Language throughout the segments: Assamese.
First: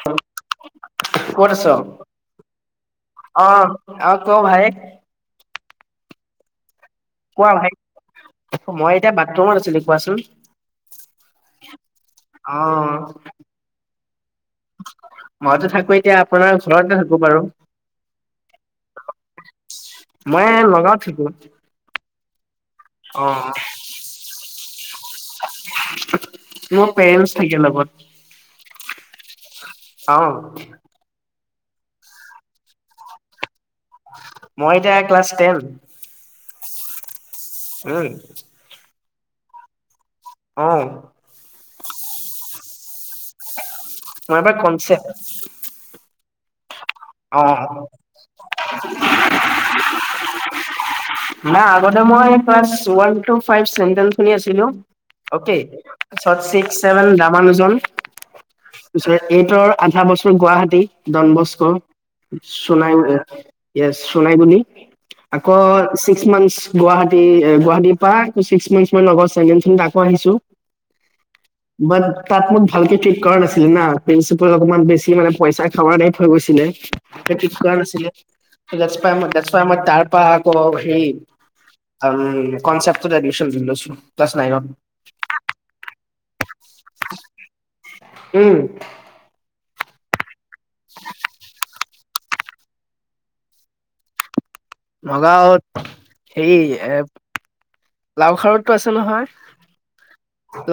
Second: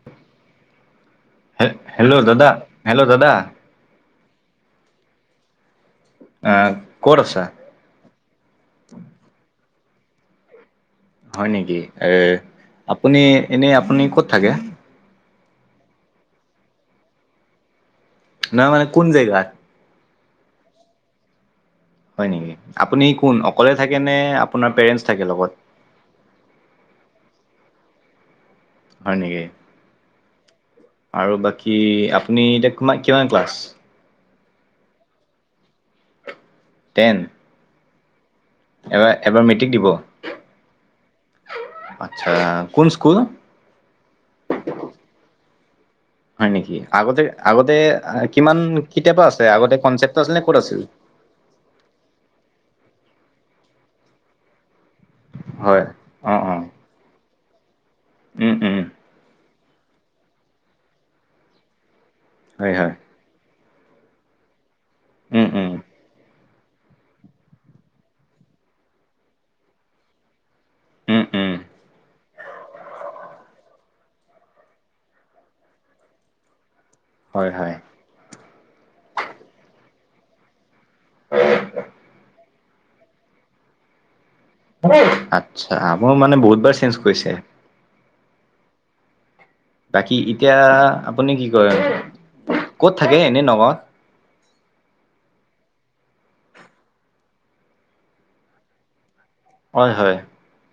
কত কত আচ? হে হেল্ল' দাদা হেল্ল' দাদা অ আৰু ক ভাই? আ ক'ত আছা? অ মই এতিয়া বাথৰুমত আছিলো কোৱাচোন? হয় নেকি? এ অ', আপুনি এনে আপুনি ক'ত থাকে? মইতো থাকো এতিয়া আপোনাৰ ঘৰতে থাকো বাৰু। ন মানে কোন জেগাত? মই নগাঁওত থাকো। হয় নেকি? আপুনি কোন অ', অকলে থাকে নে আপোনাৰ পেৰেণ্টছ থাকে লগত? মোৰ পেৰেন্টচ থাকে লগত। হয় নিকি? অ। আৰু বাকী আপুনি এতিয়া কিমান কিমান ক্লাছ? মই এতিয়া ক্লাছ টেন। টেন? উম। এইবাৰ এইবাৰ মেট্ৰিক দিব? অ। আচ্ছা কোন স্কুল? নলবাৰী কনচেপট। হয় নেকি? আগতে অ', আগতে কিমান কেতিয়াৰ পৰা আছে আগতে কনচেপট আছিল নে ক'ত আছিল? নাই আগতে মই class one to five central খুনি আছিলো। অকে, হয় চ ছিক্স, ছেভেন ৰামানুজন উম উম। পিছৰ এইটৰ আধা বছৰ গুৱাহাটী ডনবস্ক হয় হয় চোনাই মানে য়েছ চোনাই বুলি উম আকৌ উম। ছিক্স মান্থচ গুৱাহাটী এ গুৱাহাটীৰ পৰা ছিক্স মান্থচমান লগত ছেকেনড ছেম আকৌ আহিছো। উম উম। বাট তাত মোক ভালকে ঠিক কৰা নাছিলে না, প্ৰিন্সিপাল অকমান বেছি মানে পইচা খাৱা দে থৈ গৈছিলে। এ পিক হয় কোৱা হয় নাছিলে, গছপাই মই গছপাই [inaudible] আমাৰ তাৰপা আকৌ এই আম কনচেপত এডমিশন লৈছো ক্লাছ নাইনত। আচ্ছা, মোৰ মানে বহুত বাৰ চেঞ্জ কৰিছে। উম। বাকী এতিয়া আপুনি কি কয়? ক'ত থাকে এনে নগাঁৱ? নগাঁৱত সেই এ লাও খাৰতো আছে নহয়? হয় হয়।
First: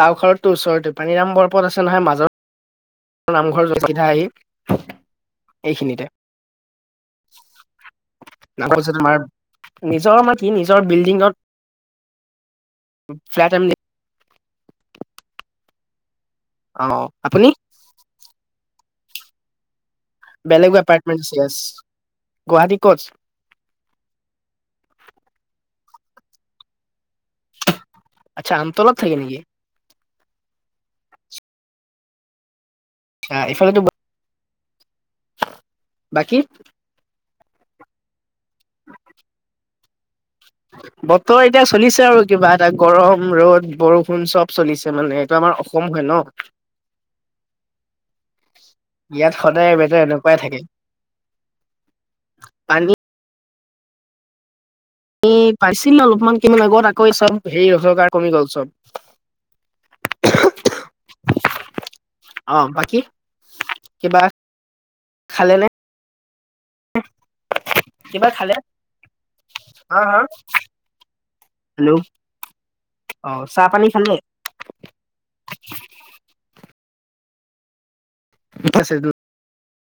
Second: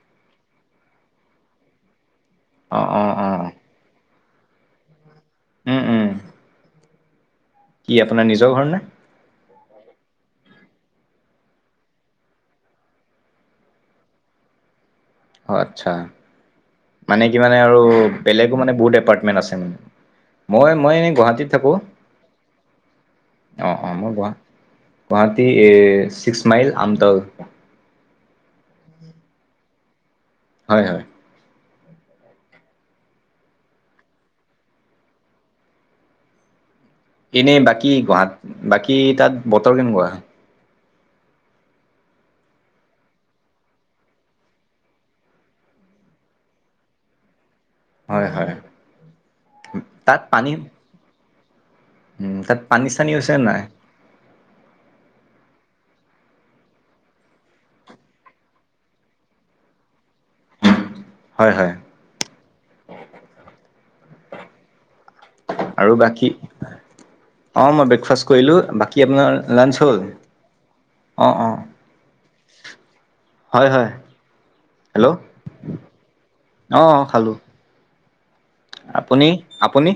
লাও খাৰতটো ওচৰতে, পানীৰাম বৰপথ আছে নহয় মাজত। অ অ অ। নামঘৰৰ চিধা আহি উম উম এইখিনিতে। কি আপোনাৰ নিজৰ ঘৰ নে নাপছে [inaudible] তোমাৰ নিজৰ মাটি নিজৰ বিল্ডিঙত ফ্লেট আম অ আচ্ছা অ মানে কি আপুনি মানে আৰু বেলেগো মানে বহুত এপাৰ্টমেণ্ট আছে মানে? মই বেলেগ মই এনেই এপাৰ্টমেন্ট গুৱাহাটীত য়েছ থাকো। গুৱাহাটী ক'ত অ অ মোৰ গুৱা -গুৱাহাটী এ চিক্স মাইল আমতল। আচ্ছা আমতলত থাকে নেকি? হয় হয়। এইফালেতো বাকী এনেই বাকী গুৱাহাট বাকী তাত বতৰ কেনেকুৱা? [unintelligible] বতৰ এতিয়া চলিছে আৰু কিবা এটা গৰম ৰ'দ বৰষুণ চব চলিছে মানে এইটো আমাৰ অসম হয় ন। হয় হয় [unintelligible] ইয়াত সদায় ৱেধাৰ তাত এনেকুৱাই পানী থাকে। উম তাত পানী চানী হৈছনে নাই? এই পাইছিলো অলপমান কিমান লগত আকৌ চব হেৰি ৰ কমি গ'ল চব। [unintelligible] হয় হয়। অ বাকী কিবা খালেনে? আৰু বাকী অ মই কিবা ব্ৰেকফাষ্ট খালে কৰিলোঁ, বাকী আপোনাৰ লাঞ্চ হা হ'ল? হা অ অ। হেল্ল' অ চাহ পানী খালে? হেল্ল' অঁ খালোঁ। ঠিক আছে আপুনি আপুনি?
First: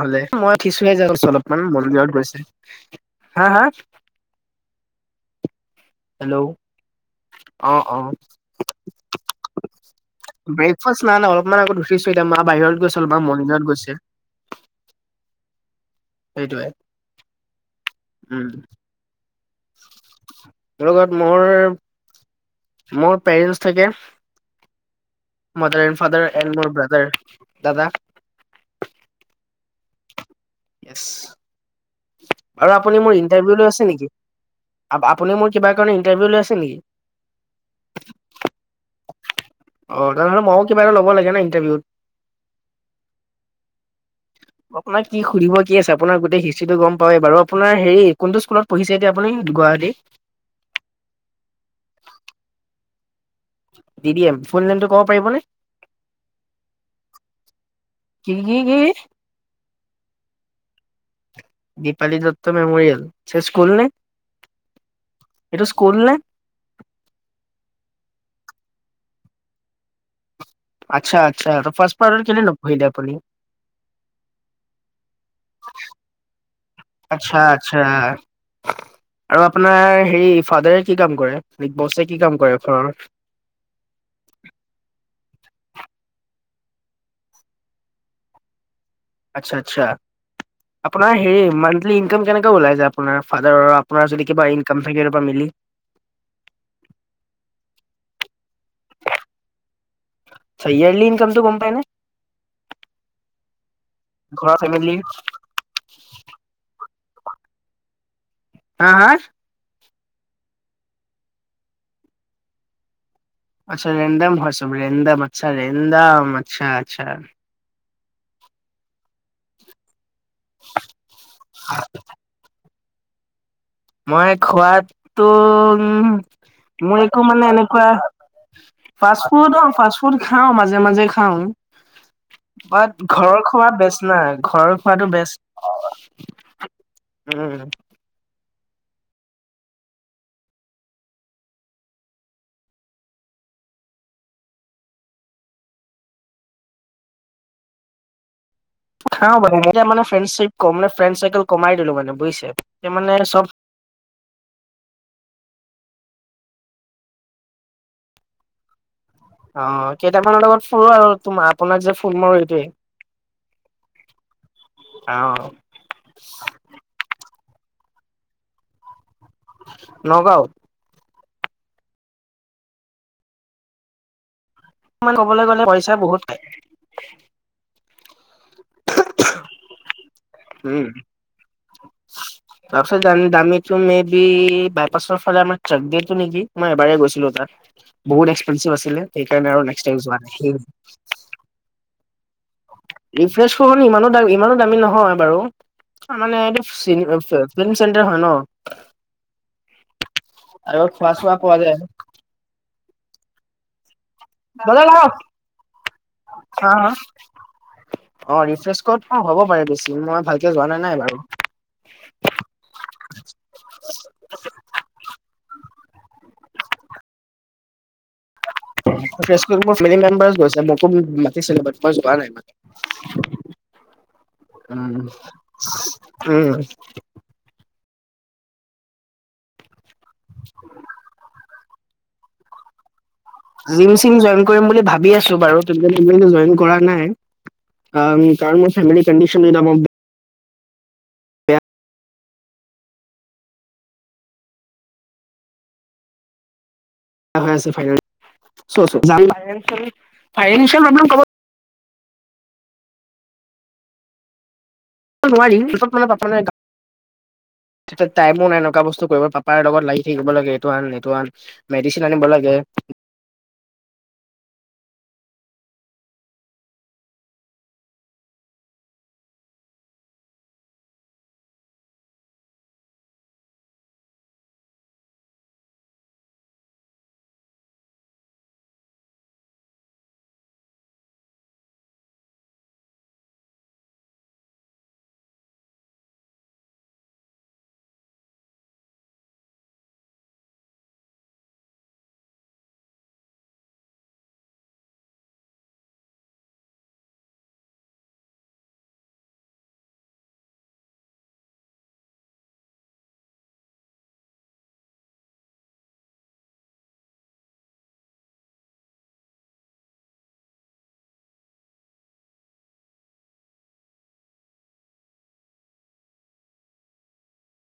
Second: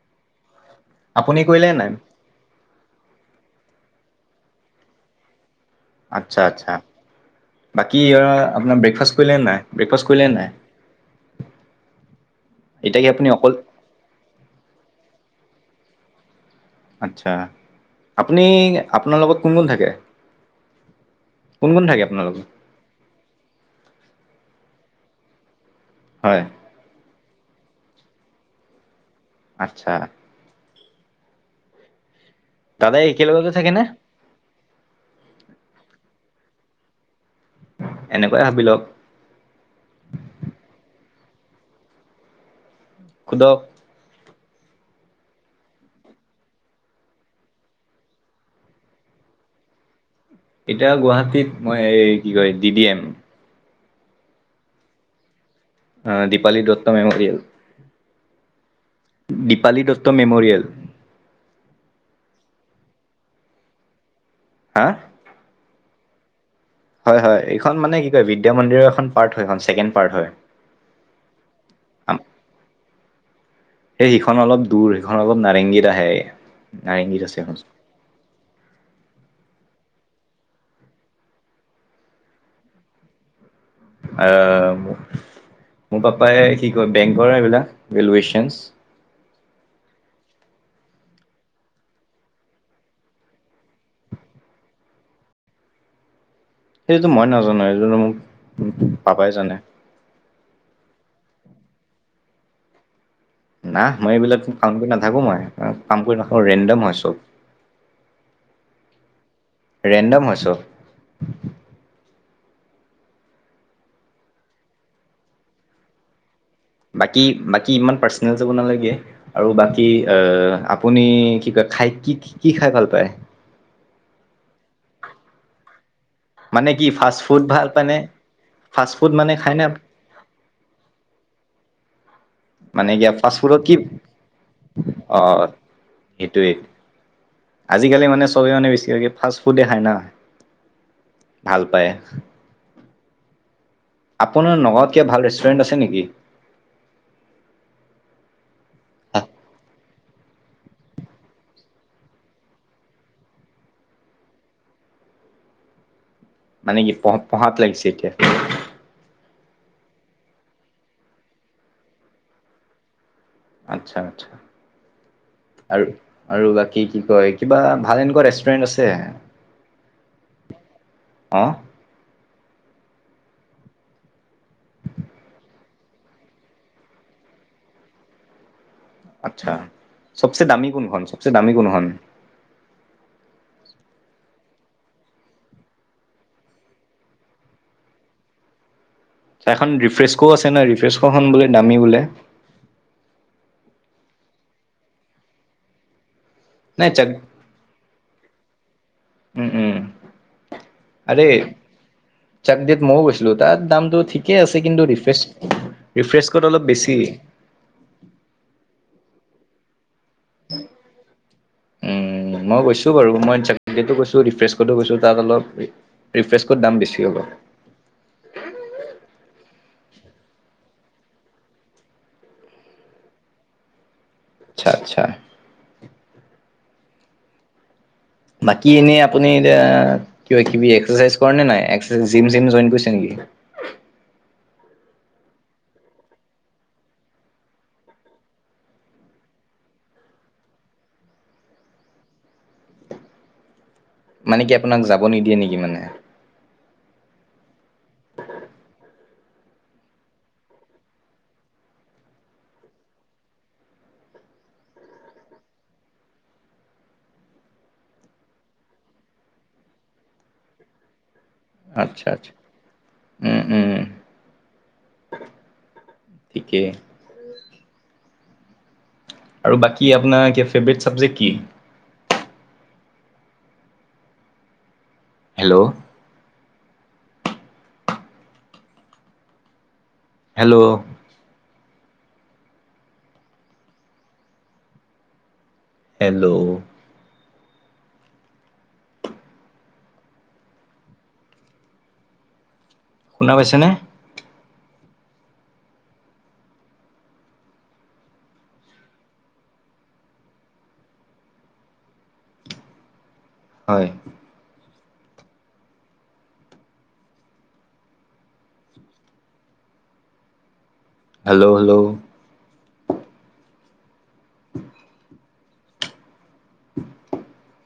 হলে মই উঠিছোহে জংচনত আপুনি অলপমান কৰিলে নাই মন্দিৰত গৈছে। হা হা! আচ্ছা হেল্ল' আচ্ছা। অ', বাকী অ', আপোনাৰ ব্ৰেকফাষ্ট কৰিলে নাই ব্ৰেকফাষ্ট কৰিলে নাই? ব্ৰেকফাষ্ট নাই নাই অলপমান আগত মা বাহিৰত এতিয়া গৈছে কি আপুনি অলপমান অকল মৰ্ণিঙত গৈছে। সেইটোৱে। আচ্ছা আপুনি উম, আপোনাৰ লগত কোন কোন থাকে? মোৰ লগত মোৰ কোন কোন থাকে আপোনালোকৰ? মোৰ পেৰেণ্টছ থাকে, মাডাৰ এণ্ড ফাদাৰ হয় এণ্ড মোৰ ব্ৰাদাৰ। দাদা আচ্ছা। য়েছ আৰু আপুনি দাদাই মোৰ একেলগতে ইণ্টাৰভিউ থাকেনে লৈছে নেকি? আপুনি মোৰ কিবা কাৰণে ইণ্টাৰভিউ লৈ আছে নেকি? এনেকুৱাই ভাবি লওক। অ তেনেহ'লে মইও কিবা এটা ল'ব লাগে ন ইণ্টাৰভিউত। শুধক। আপোনাক কি সুধিব কি আছে আপোনাৰ গোটেই হিষ্ট্ৰীটো গম পাৱেই বাৰু আপোনাৰ হেৰি কোনটো স্কুলত পঢ়িছে এতিয়া আপুনি গুৱাহাটী? এতিয়া গুৱাহাটীত মই এই কি কয় D D M. D D M, full নেমটো ক'ব পাৰিব নে? অ দীপালী দত্ত মেম'ৰিয়েল। কি কি কি? দীপালী দত্ত মেম'ৰিয়েল। দীপালী দত্ত মেমৰিয়েল, আচ্ছা স্কুল নে? হা! [inaudible] এইটো স্কুল নে? [inaudible] হয়-হয়। এইখন মানে কি কয় বিদ্যা মন্দিৰৰ এখন পাৰ্ট হয় [unintelligible] ছেকেণ্ড পাৰ্ট হয়। আচ্ছা-আচ্ছা। ফাৰ্ষাৰ আম- অৰ্ডাৰ কেলে নকৰিলে আপুনি? [inaudible] সেই সিখন অলপ দূৰ, সিখন অলপ নাৰেংগীত আহে। নাৰেংগীত আছে সেইখন। [inaudible] হ [unintelligible] আৰু আপোনাৰ হেৰি ফাদাৰে কি কাম কৰে? [inaudible] বছে কি কাম কৰে ঘৰৰ? আহ [unintelligible] মোৰ পাপাই কি কয় বেংকৰ এইবিলাক ভেলুৱেচন। আচ্ছা-আচ্ছা! [inaudible] আপোনাৰ হে মানঠলি ইনকাম কেনেক ওলাই যায়। আপোনাৰ ফাৰৰ আপোনাৰ যদি কিবা ইনকাম থাকে বা মিলি? [inaudible] [inaudible] সেইটোতটো মই নাজানো এই মোক পাপাই জানে। [inaudible] চায়ালি [unintelligible] ইনকামটো গম পাই নে? না মই এইবিলাক ঘৰৰ কাউণ্ট কৰি ফেমিলিৰ? নাথাকো মই কাম কৰি নাথাকো ৰেণ্ডম হয় চব। [inaudible] হা-হা! [inaudible] ৰেণ্ডম হৈছোঁ। [unintelligible] আচ্ছা! ৰেণ্ডম হয় চব, ৰেডম আচ্ছা ৰেডম [inaudible] বাকী-বাকী ইমান পাৰ্চনেল যাব নালাগে আৰু বা [inaudible] কি [unintelligible] আপুনি কি কয় খাই কি কি খাই ভাল পায়? [inaudible] মই খোৱটো উম মানে কি [unintelligible] মই ফাষ্ট একো ফুড মানে ভাল এনেকুৱা পায়নে ফাষ্ট ফুড অ ফাষ্ট ফুড [unintelligible] ফাৰ্ষ্ট ফুড খাওঁ, মাজে-মাজে খাওঁ। [inaudible] মানে বাট কি ফাষ্ট ঘৰৰ ফুডত খোৱা কি বেচ না। ঘৰৰ খোৱাতটো বেচ। [inaudible] সেইটোৱেই। আজিকালি মানে [unintelligible] চবে মানে বেছি ভাগে ফাষ্ট ফুডে খাই ন, ভাল পায়। [inaudible] আপোনাৰ নগৰত কিবা ভাল ৰেষ্টুৰেণ্ট আছে নেকি? [unintelligible] খাওঁ মানে এতিয়া মানে ফ্ৰেণ্ড চিপ কম মানছ ফ্ৰেণ্ড চাইেল কমাই দিলো মানে বুজিছে। এতিয়া মানে চব [inaudible] মানে কি পঢ় পঢ়াত লাগিছে এতিয়া? [inaudible] অঁ! কেইটামানৰ লগত ফুৰো আৰু তোম আপোনাক যে ফোন মাৰো এইটোৱেই। [inaudible] আচ্ছা! [unintelligible] অ' আৰু-আৰু বাকী কি কি কয় কিবা ভাল এনেকুৱা ৰেষ্টুৰেণ্ট আছে? [inaudible] নগাঁও? [inaudible] অঁ! [inaudible] [inaudible] মান ক'বলৈ গ'লে পইচা বহুত খাই। [unintelligible] আচ্ছা! চবচে দামী কোনোখন? চবচে দামী কোনোখন? [inaudible] চবচে দামি [unintelligible] মে বি বাইপাছৰ ফালে আমাৰ [inaudible] নেকি মই এবাৰ গৈছিলো তাত। বহুত এক্সপেনচিভ আছিলে সেইকাৰণে আৰু নেক্সট টাইম যোৱা নাই। [inaudible] সেইখন বোলে দামি বোলে? [inaudible] ৰিফ্ৰেচখন ইমানো-ইমানো দামী নহয় বাৰু মানে এইটো নাই জাগ [unintelligible] ফিল্ম চেণ্টাৰ হয় ন। [inaudible] উম-উম! [unintelligible] আৰু খোৱা আৰে চোৱা পোৱা যায়। চাকডট মইও কৈছিলো তাত দামটো ঠিকে আছে কিন্তু ৰিফ্ৰেছ [unintelligible] [inaudible] অলপ হা-হা! বেছি ৰিফ্ৰেছখধ হ'ব পাৰে বেছি মই ভাল [inaudible] কিয় যোৱা নাই ন এবাৰু। উম মই গৈছো বাৰু মই [unintelligible] গৈছো ৰিফ্ৰেছতো গৈছোঁ তাত অলপ ৰিফ্ৰেছ কত দাম বেছি হ'ব। ফ্ৰেছকত মিলি মেম্বাৰ গৈছে মোকো ম মাতিছিলে মই যোৱা নাই আচ্ছা মা উম আচ্ছা হুম বাকী এনেই আপুনি এতিয়া কিবা কিবি একচাৰচাইজ কৰেনে নাই? একচাৰচাইজ জিম চিম জইন কৰিছে নেকি? জিম চিম জইন কৰিম বুলি ভাবি আছো বাৰু কিন্তু জিম জইন কৰা নাই। আঁ কাৰণ মোৰ ফেলি কণ্ডিশন [unintelligible] মানে কি আপোনাক যাব নিদিয়ে নেকি মানে আৰু হৈ আছে ফ ফাইনেল চ চ [unintelligible] নোৱাৰিম পিছত মানে পাপালে যায়। তে টাইমো নাই একুৱা বস্তু কৰিব পাপাৰ লগত লাগি থাকিব লাগে। ইটো আন এইটো আন মেডিচিন আচ্ছা আনিব আচ্ছা। লাগে উম উম, ঠিকেই। আৰু বাকী আপোনাৰ কিবা ফেভৰেট ছাবজেক্ট কি? হেল্ল'ও হেল্ল'ও হেল্ল'ও শুনা পাইছানে? হয়। হেল্ল' হেল্লও উ [inaudible] [inaudible]